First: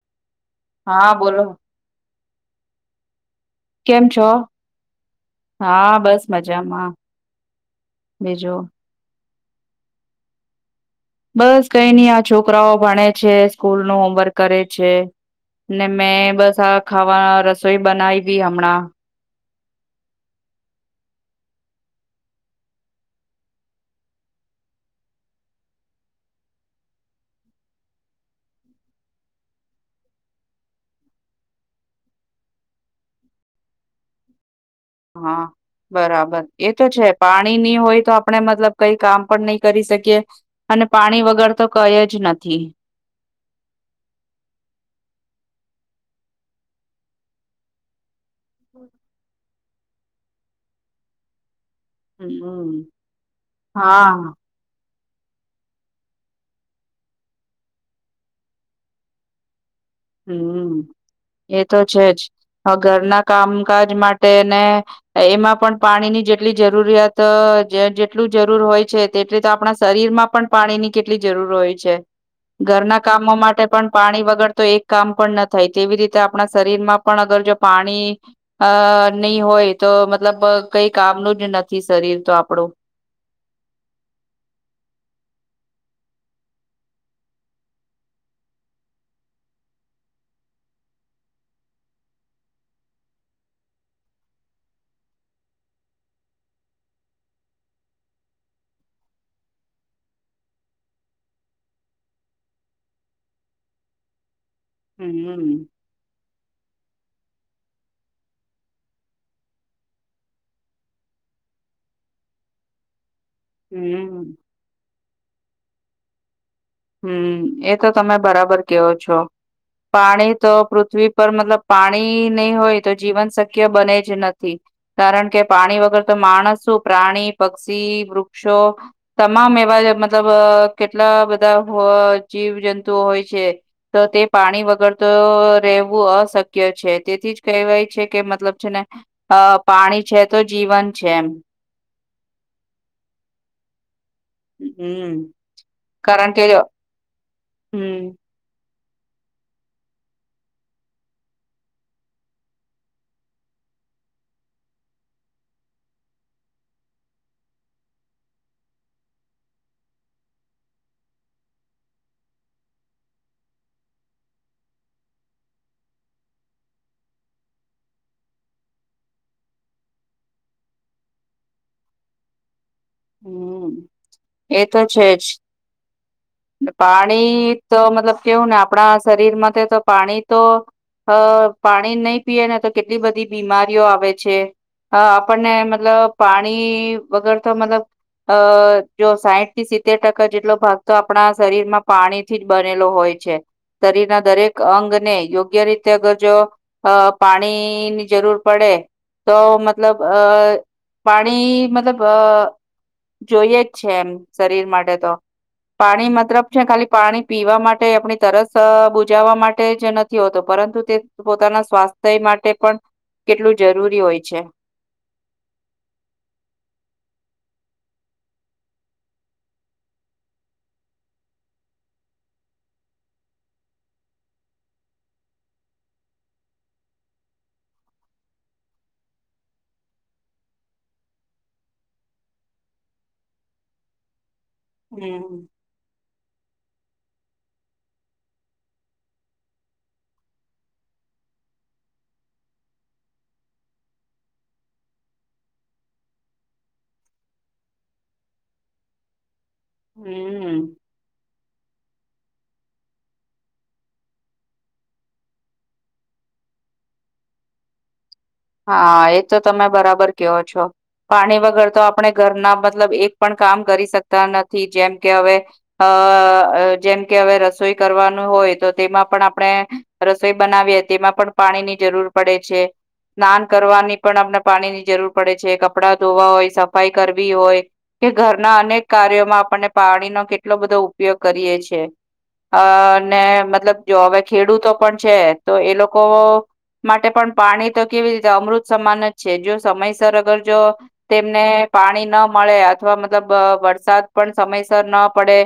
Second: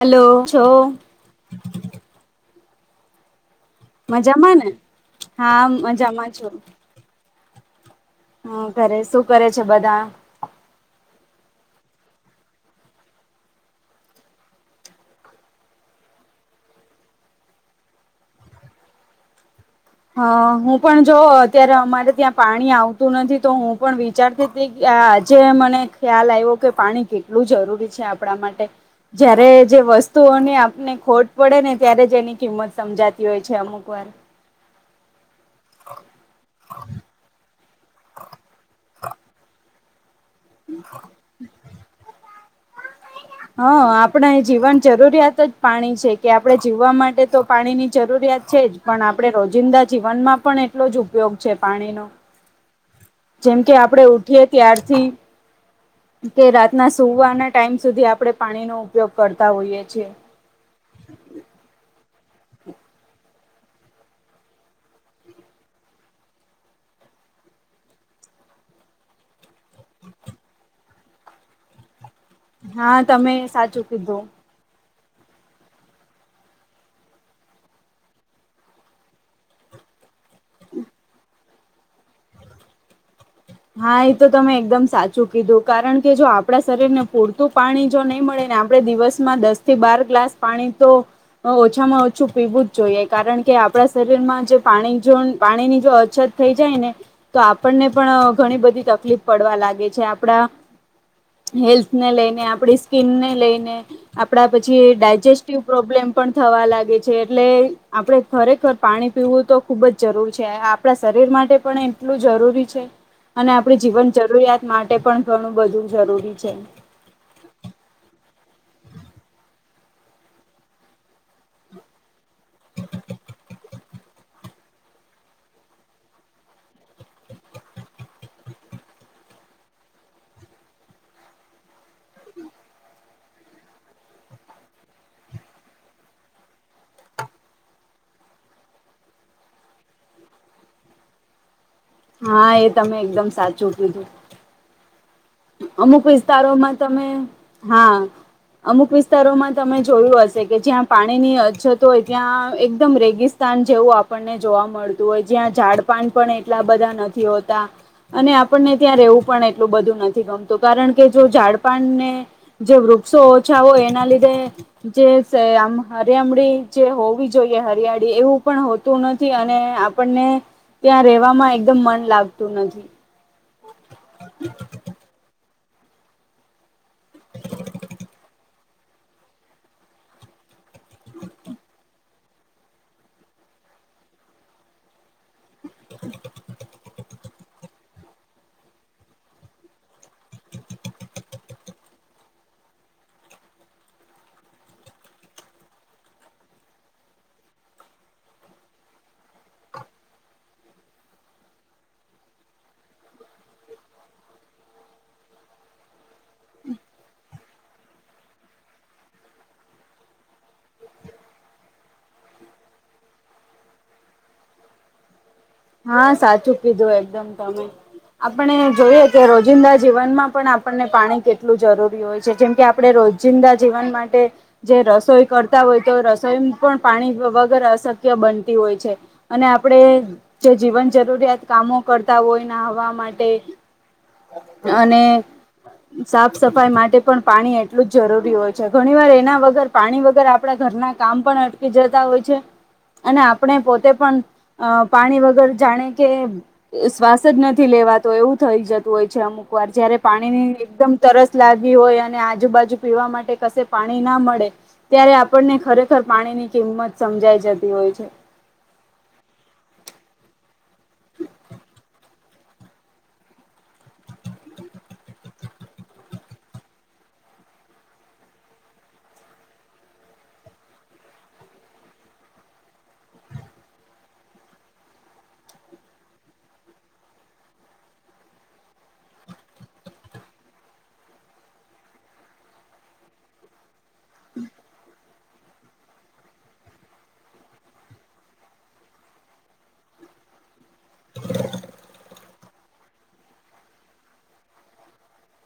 Hello છો. હા બોલો કેમ છો મજામાં ને હા બસ મજામાં. બીજો હમ કરે શું કરે છે, બધા. બસ કઈ નહી આ છોકરાઓ ભણે છે, સ્કૂલનું હોમવર્ક કરે છે. ને મેં બસ આ ખાવા રસોઈ બનાવી હમણાં. હ હું પણ જો અત્યારે અમારે ત્યાં પાણી આવતું નથી તો હું પણ વિચારતી આજે મને ખ્યાલ આવ્યો કે પાણી કેટલું જરૂરી છે, આપણા માટે જયારે જે વસ્તુઓની આપને ખોટ પડે ને ત્યારે જ એની કિંમત સમજાતી હોય છે, અમુક વાર [inaudible] હા. બરાબર એ તો છે, પાણીની હોય તો આપણે મતલબ કઈ કામ પણ નહી કરી શકીએ. અને પાણી વગર તો કઈ જ નથી હ આપણે જીવન જરૂરિયાત જ પાણી છે, કે આપણે જીવવા માટે તો પાણીની જરૂરિયાત છે, જ પણ આપણે રોજ જિંદા જીવનમાં પણ એટલો જ ઉપયોગ છે. પાણીનો હમ હમ. જેમ કે આપડે હા ઉઠીએ ત્યારથી કે રાતના સુવાના ટાઈમ સુધી આપણે પાણીનો ઉપયોગ કરતા હોઈએ છીએ હમ એ તો છે, જ હ ઘરના કામકાજ માટે ને એમાં પણ પાણીની જેટલી જરૂરિયાત અ જેટલું જરૂર હોય છે, તેટલી તો આપણા શરીરમાં પણ પાણી ની કેટલી જરૂર હોય છે. હા ઘરના તમે કામો માટે સાચું પણ કીધું પાણી વગરતો એ કામ પણ ન થાય તેવી રીતે આપણા શરીરમાં પણ અગર જો પાણી અ નહી હોય તો મ તલબ કઈ કામનું જ નથી શરીરતો આપણું હા એ તો તમે એકદમ સાચું કીધું કારણ કે જો આપડા શરીરને પૂરતું પાણી જો નહીં મળે આપણે દિવસમાં દસ થી બાર ગ્લાસ પાણી તો ઓછામાં ઓછું પીવું જ જોઈએ કારણ કે આપણા શરીરમાં જે પાણી જોન પાણીની જો અછત થઈ જાય ને તો આપણને પણ ઘણી બધી તકલીફ પડવા લાગે છે, આપડા હેલ્થ ને લેઈને આપડી સ્કીિનને લેઈને આપડા પછી હમ ડાયજેસ્ટિવ પ્રોબ્લેમ પણ થવા લાગે છે, એટલે આપણે ખરેખર પાણી પીવું તો ખુબ જ જરૂર છે, આપણા શરીર માટે પણ એટલું જરૂરી છે. અને આપણી જીવન હમ જરૂરિયાત માટે પણ ઘણું બધું જરૂરી છે. હમ એ તો તમે બરાબર કેવો છો. પાણી તો પૃથ્વી પર મતલબ પાણી નહી હોય તો જીવન શક્ય બને જ નથી. કારણ કે પાણી વગર તો માણસું પ્રાણી પક્ષી વૃક્ષો તમામ એ [unintelligible] મતલબ કેટલા બ ધા હોય જીવ જંતુ હોય છે, તો તે પાણી વગર તો રહેવું અસ ક્ય છે, તેથી જ કહેવાય છે, કે મતલબ છે, ને અ પાણી છે, તો જીવન છે એમ હા એ તમે એકદમ સાચું કીધું [inaudible] અમુક કારણ કે વિસ્તારોમાં તમે હા હમ અમુક વિસ્તારોમાં તમે જોયું હશે કે જ્યાં પાણીની અછત હોય ત્યાં એકદમ રેગિસ્તાન જેવું આપણને જોવા મળતું હોય જ્યાં ઝાડપાન પણ એટલા બધા નથી હોતા અને આપ ને ત્યાં રહેવું પણ એટલું બધું ન થી ગમતું કારણ કે જો ઝાડપાનને જે વૃક્ષો ઓછા હોય એના લીધે જે આમ હરિયામડી જે હોવી જોઈએ હરિયાળી એવું પણ હોતું નથી અને આપણ ને ત્યાં રેવામાં એકદમ મન લાગતું નથી. હમ એ તો છે, જ પાણી તો મતલબ કેવું ને આપણા શરીર માટે તો પાણી તો અ પાણી નહી પીએ ને તો કેટલી બધી બીમારીઓ આવે છે, અ આપને મતલબ પાણી વગર તો મતલબ અ જો સાઈતથી સિત્તેર ટકા જેટલો ભાગ તો આપણા શરીરમાં પાણી થી જ બનેલો હોય છે. શરીરના દરેક અંગને યોગ્ય રીતે અગર જો અ પાણીની જરૂર પડે તો મતલબ અ પાણી મતલબ અ જોઈએ જ છે એમ શરીર માટે તો પાણી મતલબ છે ખાલી પાણી પીવા માટે આપણી તરસ બુજાવા માટે જ નથી હોતો પરંતુ તે પોતાના સ્વાસ્થ્ય માટે પણ કેટલું જરૂરી હોય છે. હા સાચું કીધું એકદમ તમે. આપણે જોઈએ કે રોજિંદા જીવનમાં પણ આપણને પાણી કેટલું જરૂરી હોય છે, જેમ કે આપડે રો જિંદા જીવન માટે જે રસોઈ કરતા હોય તો રસોઈ પણ પાણી વગર અસ ક્ય બનતી હોય છે અને આપડે જે જીવન જરૂરિયાત કામો કરતા હોય નાહવા માટે અને હમ સાફ સફાઈ માટે પણ પાણી એટલું જ જરૂરી હોય છે, ઘણી વાર એના વગર પાણી વગર આપણા ઘરના કામ પણ ટકી જતા હોય છે, અને આપણે પોતે પણ પાણી વગર જાણે કે શ્વાસ જ નથી લેવાતો એવું થઈ જતું હોય છે, અમુક વાર જયારે પાણી હમ ની એકદમ તરસ લાગી હોય અ ને આજુબાજુ પીવા માટે કસે પાણી ના મળે ત્યારે આપણને ખરેખર પાણી ની કિંમત સમજાઈ જતી હોય છે. હા એ તો તમે બરાબર કેવો છો. પાણી વગર તો આપણે ઘરના મતલબ એક પણ કામ કરી શકતા નથી જેમ કે હવે અ જેમ કે હવે રસોઈ કરવાનું હોય તો તેમાં પણ આપણે રસોઈ બનાવી હતી તેમાં પણ પાણી ની જરૂર પડે છે. સ્નાન કરવાની પણ આપને પાણીની જરૂર પડે છે, કપડા ધોવા હોય, સફાઈ કરવી હોય કે ઘરના અનેક કાર્યોમાં આપને પાણીનો કેટલો બધો ઉપયોગ કરીએ છે. અને મતલબ જો હવે ખેડૂતો પણ છે, તો એ લોકો માટે પણ પાણી તો કેવી રીતે અમૃત સમાન જ છે, જો સમયસર અગર જો તેમને પાણી ના મળે અથવા મતલબ વરસાદ પણ સમયસર ન પડે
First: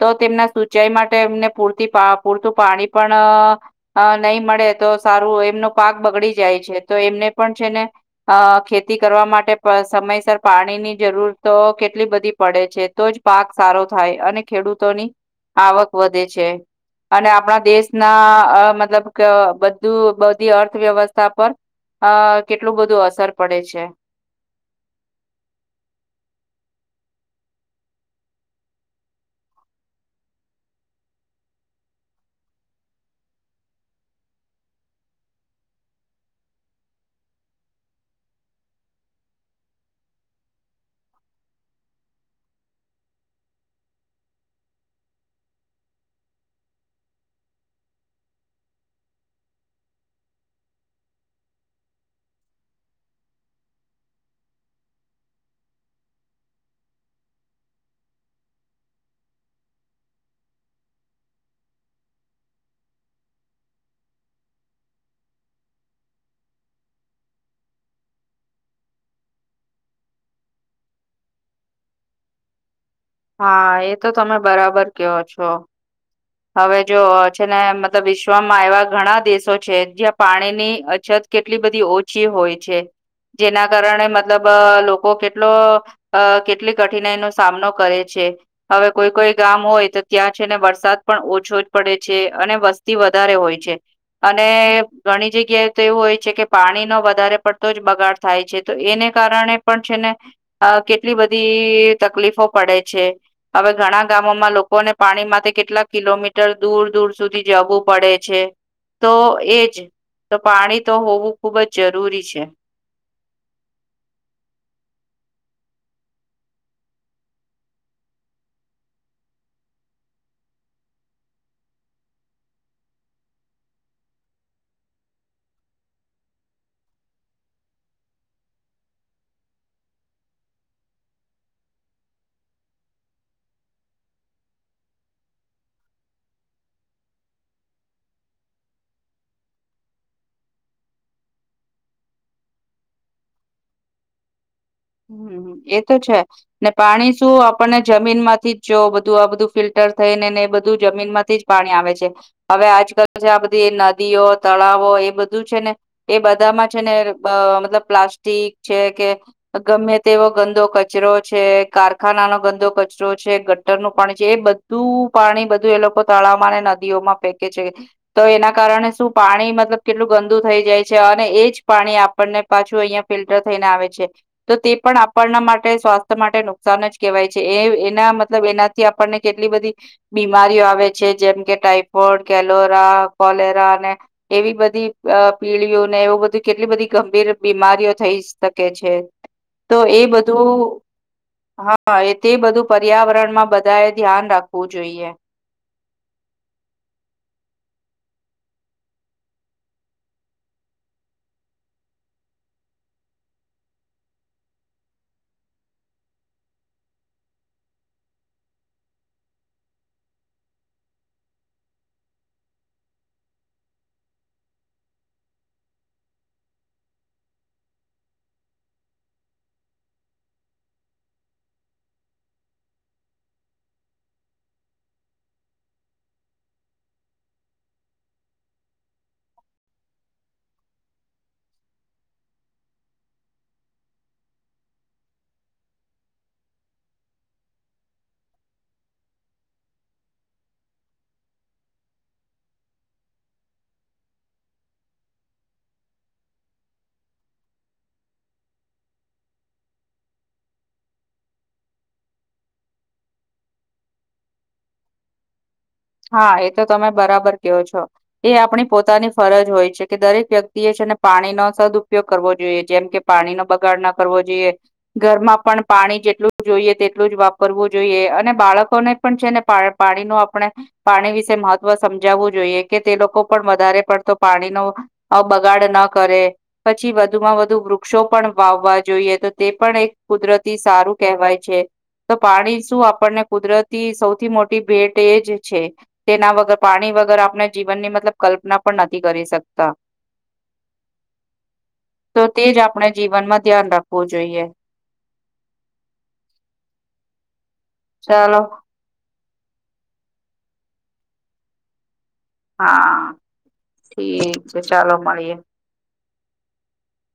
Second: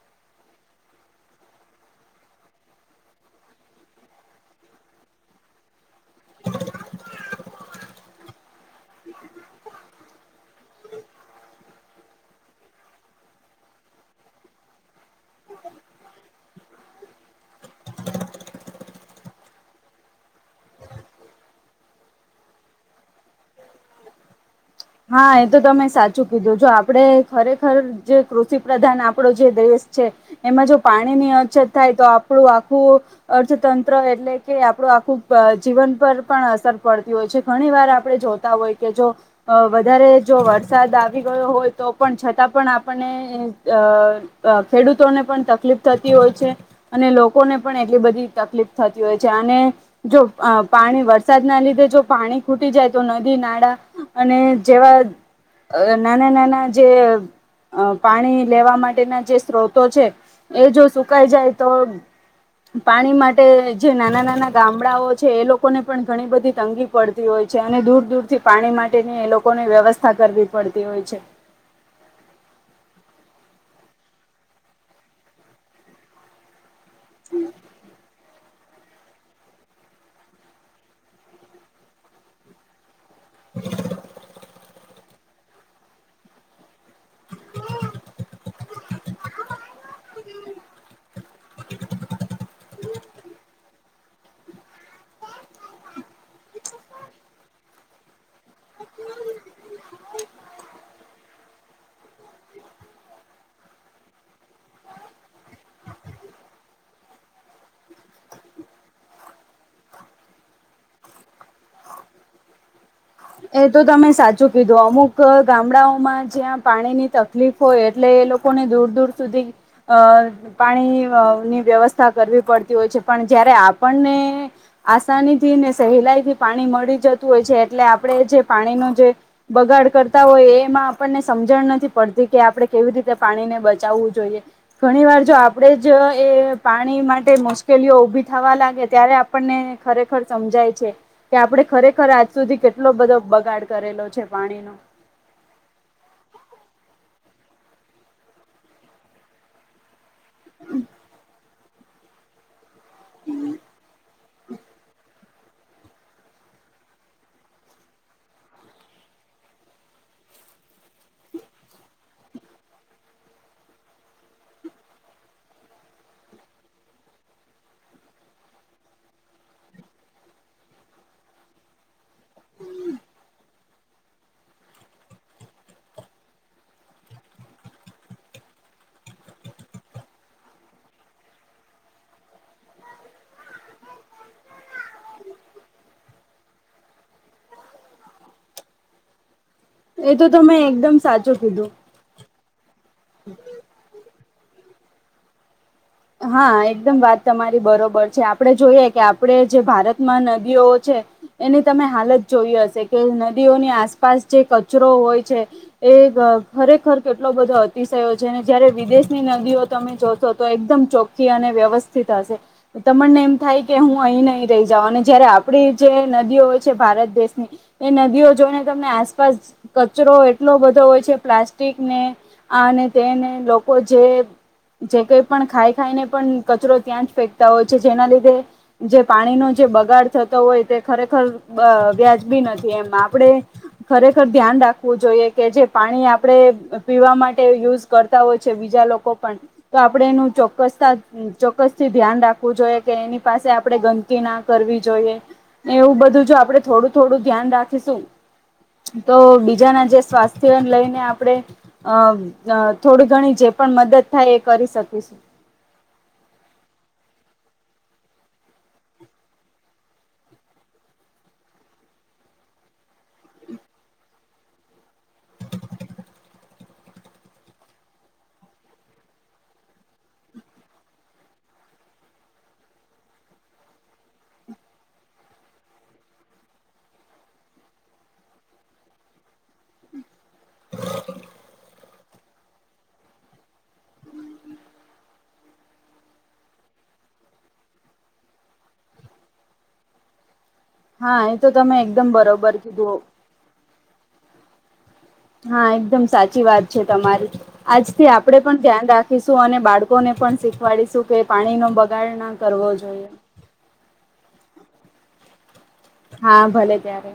તો તેમના સિંચાઈ માટે એમને પૂરતી પૂરતું પાણી પણ નહીં મળે. તો સારું એમનો પાક બગડી જાય છે, તો એમને પણ છે ને અ ખેતી કરવા માટે સમયસર પાણી ની જરૂર તો કેટલી બધી પડે છે, તો જ પાક સારો થાય અને ખેડૂતોની આવક વધે છે. અને આપણા દેશના અ મતલબ કે બધું બધી અર્થવ્યવસ્ તા પર અ કેટલું બધું અસર પડે છે. હા એ તો તમે સાચું કીધું જો આપડે ખરેખર જે કૃષિ પ્રધાન આપડો જે દેશ છે, એમાં જો પાણી ની અછત થાય તો આપણું આખું અર્થતંત્ર એટલે કે આપણું આખું જીવન પર પણ અસર પડતી હોય છે, ઘણી વાર આપણે જોતા હોય કે જો અ વધારે જો વરસાદ આવી ગયો હોય તો પણ છતાં પણ આપણને અ અ ખેડૂતોને પણ તકલીફ થતી હોય છે, અને લોકોને પણ એટલી બધી તકલીફ થતી હોય છે, આ અને જો પાણી વરસાદ ના લીધે જો પાણી ખૂટી જાય તો નદી નાળા અને જેવા નાના નાના જે અ પાણી લેવા માટેના જે સ્ત્રોતો છે, એ જો સુકાઈ જાય તો પાણી માટે જે નાના નાના ગામડાઓ છે, એ લોકોને પણ ઘણી બધી તંગી પડતી હોય. છે અને દૂર દૂરથી પાણી માટે ની લોકોની વ્યવસ્થા કરવી પડતી હોય છે. હા એ તો તમે બરાબર કયો છો હવે જો છે ને મતલબ વિ શ્માં એવા ઘણા દેશો છે, જ્યાં પાણી ની અછત કેટલી બધી ઓછી હોય છે. જેના કારણે મતલબ અ લો કો કેટલો કેટલી કઠિનાઈ નો સામનો કરે છે, હવે કોઈ કોઈ ગામ હોય તો ત્યાં છે ને વરસાદ પણ ઓછો જ પડે છે, અને વસ્તી વધારે હોય છે. અને ઘણી જગ્યાએ તો એવું હોય છે કે પાણીનો વધારે પડતો જ બગાડ થાય છે, તો એને કારણે પણ છેને કેટલી બધી તકલીફો પડે છે હવે ઘણા ગામોમાં લોકોને પાણી માંથી કેટલાક કિલોમીટર દૂર દૂર સુધી જવું પડે છે.. તો એજ તો પાણી તો હોવું ખૂબ જ જરૂરી છે. એ તો તમે સાચું કીધું અમુક ગામડાઓમાં જ્યાં પાણી ની તકલીફ હોય એટલે લોકોને દૂર દૂર સુધી અ પાણી ની વ્યવસ્થા કરવી પડતી હોય છે પણ જયારે આપણને આસાની થી ને સહેલાઈ થી પાણી મળી જતું હોય છે એટલે આપ આપણે જે પાણીનો જે બગાડ કરતા હોય એમાં આપણને સમજણ નથી પડતી કે આપડણે કેવી રીતે પાણીને બચાવવું જોઈએ ઘણી વાર જો આપણેે જ એ પાણી માટે મુશ્કેલીઓ ઉભી થવા લાગે ત્યારે આપને ખરેખર સમજાય છે કે આપણે ખરેખર આજ સુધી કેટ એટલો બધો બગાડ કરેલો છે પાણીનો હમ્મ એ તો છે ને પાણી શું આપણને જમીન માંથી જ જો બધું આ બધું ફિલ્ટર થઈને ને બધું જમીન માંથી જ પાણી આવે છે હવે આજ આ બધી નદીઓ, તળાવો એ બધુ છે ને એ બધામાં છે ને બ મતલબ પ્લાસ્ટિક છે કે ગમે તેવો ગંદો કચરો છે, કારખાના નો ગંદો કચરો છે, ગટ્ટર નું પાણી છે, એ બધ બધું પાણી બધું એ લોકો તળાવમાં અને નદીઓમાં ફેંકે છે તો એના કારણે શું પાણી મતલબ કેટલું ગંદુ થઈ જાય છે અને એજ પાણી આપણને પાછું અહિયાં ફિલ્ટર થઈને આવે છે. તો તે પણ આપણના માટે સ્વાસ્થ્ય માટે નુકસાન જ કહેવાય છે એ એના મતલબ એનાથી આપણને કેટલી બધી બીમારીઓ આવે છે જેમ કે ટાઈફોઇડ, કેલોરા, કોલેરા અને એવી કેટલી બધી પીળીઓ ને એવું બધી કેટલી બધી ગંભીર બીમારીઓ થઈ શકે છે. તો એ તો તમે બધું.. એકદમ સાચું કીધું હા એ જ તો તે બધું પર્યાવરણમાં બધાએ ધ્યાન રાખવું જોઈએ. હા એકદમ વાત તમારી બરોબર છે, આપણે જોઈએ કે આપણે જે ભારતમાં નદીઓ છે એની તમે હાલત જોઈ હશે કે નદીઓની આસપાસ જે કચરો હોય છે એ એ ખરેખર કેટલો બધો અતિશયો છે અને જયારે વિદેશની નદીઓ તમે જોશો તો એકદમ ચોખ્ખી અને વ્યવસ્થિત હશે તમને એમ થાય કે હું અહી નહી રહી જાઉ અને જયારે આપડી જે નદીઓ હોય છે, ભારત દેશની એ નદીઓ જોઈને તમને આસપાસ કચરો એટલો બધો હોય છે, પ્લાસ્ટિકને આને તેને લોકો જે જે કઈ પણ ખાય ખાઈને પણ કચરો ત્યાં જ ફેંકતા હોય છે જેના લીધે જે પાણીનો જે બગાડ થતો હોય તે ખરેખર અ વ્યાજબી નથી એ આપણે ખરેખર ધ્યાન રાખવું જોઈએ કે જે પાણી આપડે પીવા માટે યુઝ કરતા હોય છે બીજા લોકો પણ આપણેે એનુ ચ ચોક્કસતા ચોક્કસ થી ધ્યાન રાખવું જોઈએ કે એની પાસે આપણે ગંદકીના કરવી જોઈએ. ને એવું બધું જો આપડે થોડું થોડું ધ્યાન રાખીશું. તો બીજાના જે સ્વાસ્થ્યને લઈને આપણે અ થોડી ઘણી જે પણ મદદ થાય એ કરી શકીશું. હા એ તો તમે બરાબર ક્યો છો એ આપણી પોતાની ફરજ હોય છે કે દરેક વ્યક્તિ એ પાણી નો સદપયોગ કરવો જોઈએ જેમ કે પાણીનો બગાડ ના કરવો જોઈએ ઘરમાં પણ પા પાણી જેટલું જોઈએ તેટલું જ વાપરવું જોઈએ અને બાળકોને પણ છે ને પા પાણી નો આપણે પાણી વિશે મહત્વ સમજાવવું જોઈએ કે તે લોકો પણ વધારે પડતો પાણીનો અ બગાડ ના ન કરે પછી વધુમાં વધુ વૃક્ષો પણ વાવવા જોઈએ તો તે પણ એક કુદરતી સા સારું કહેવાય છે તો પાણી શું આપણને કુદરતી સૌથી મોટી ભેટ એ જ છે તેના વગર પાણી વગર આપણે જીવનની મતલબ કલ્પના પણ નથી કરી શકતા. હા એ તો તમે એકદમ બરોબર કીધું. હોવો જોઈએ હા એકદમ સાચી વાત છે તમારી આજથી આપડે ચાલો પણ ધ્યાન રાખીશું શું અને બાળકોને પણ શીખવાડીશું કે પાણીનો બગ હા ઠીક છે ચાલો મળીએે. હા ભલે ત્યારે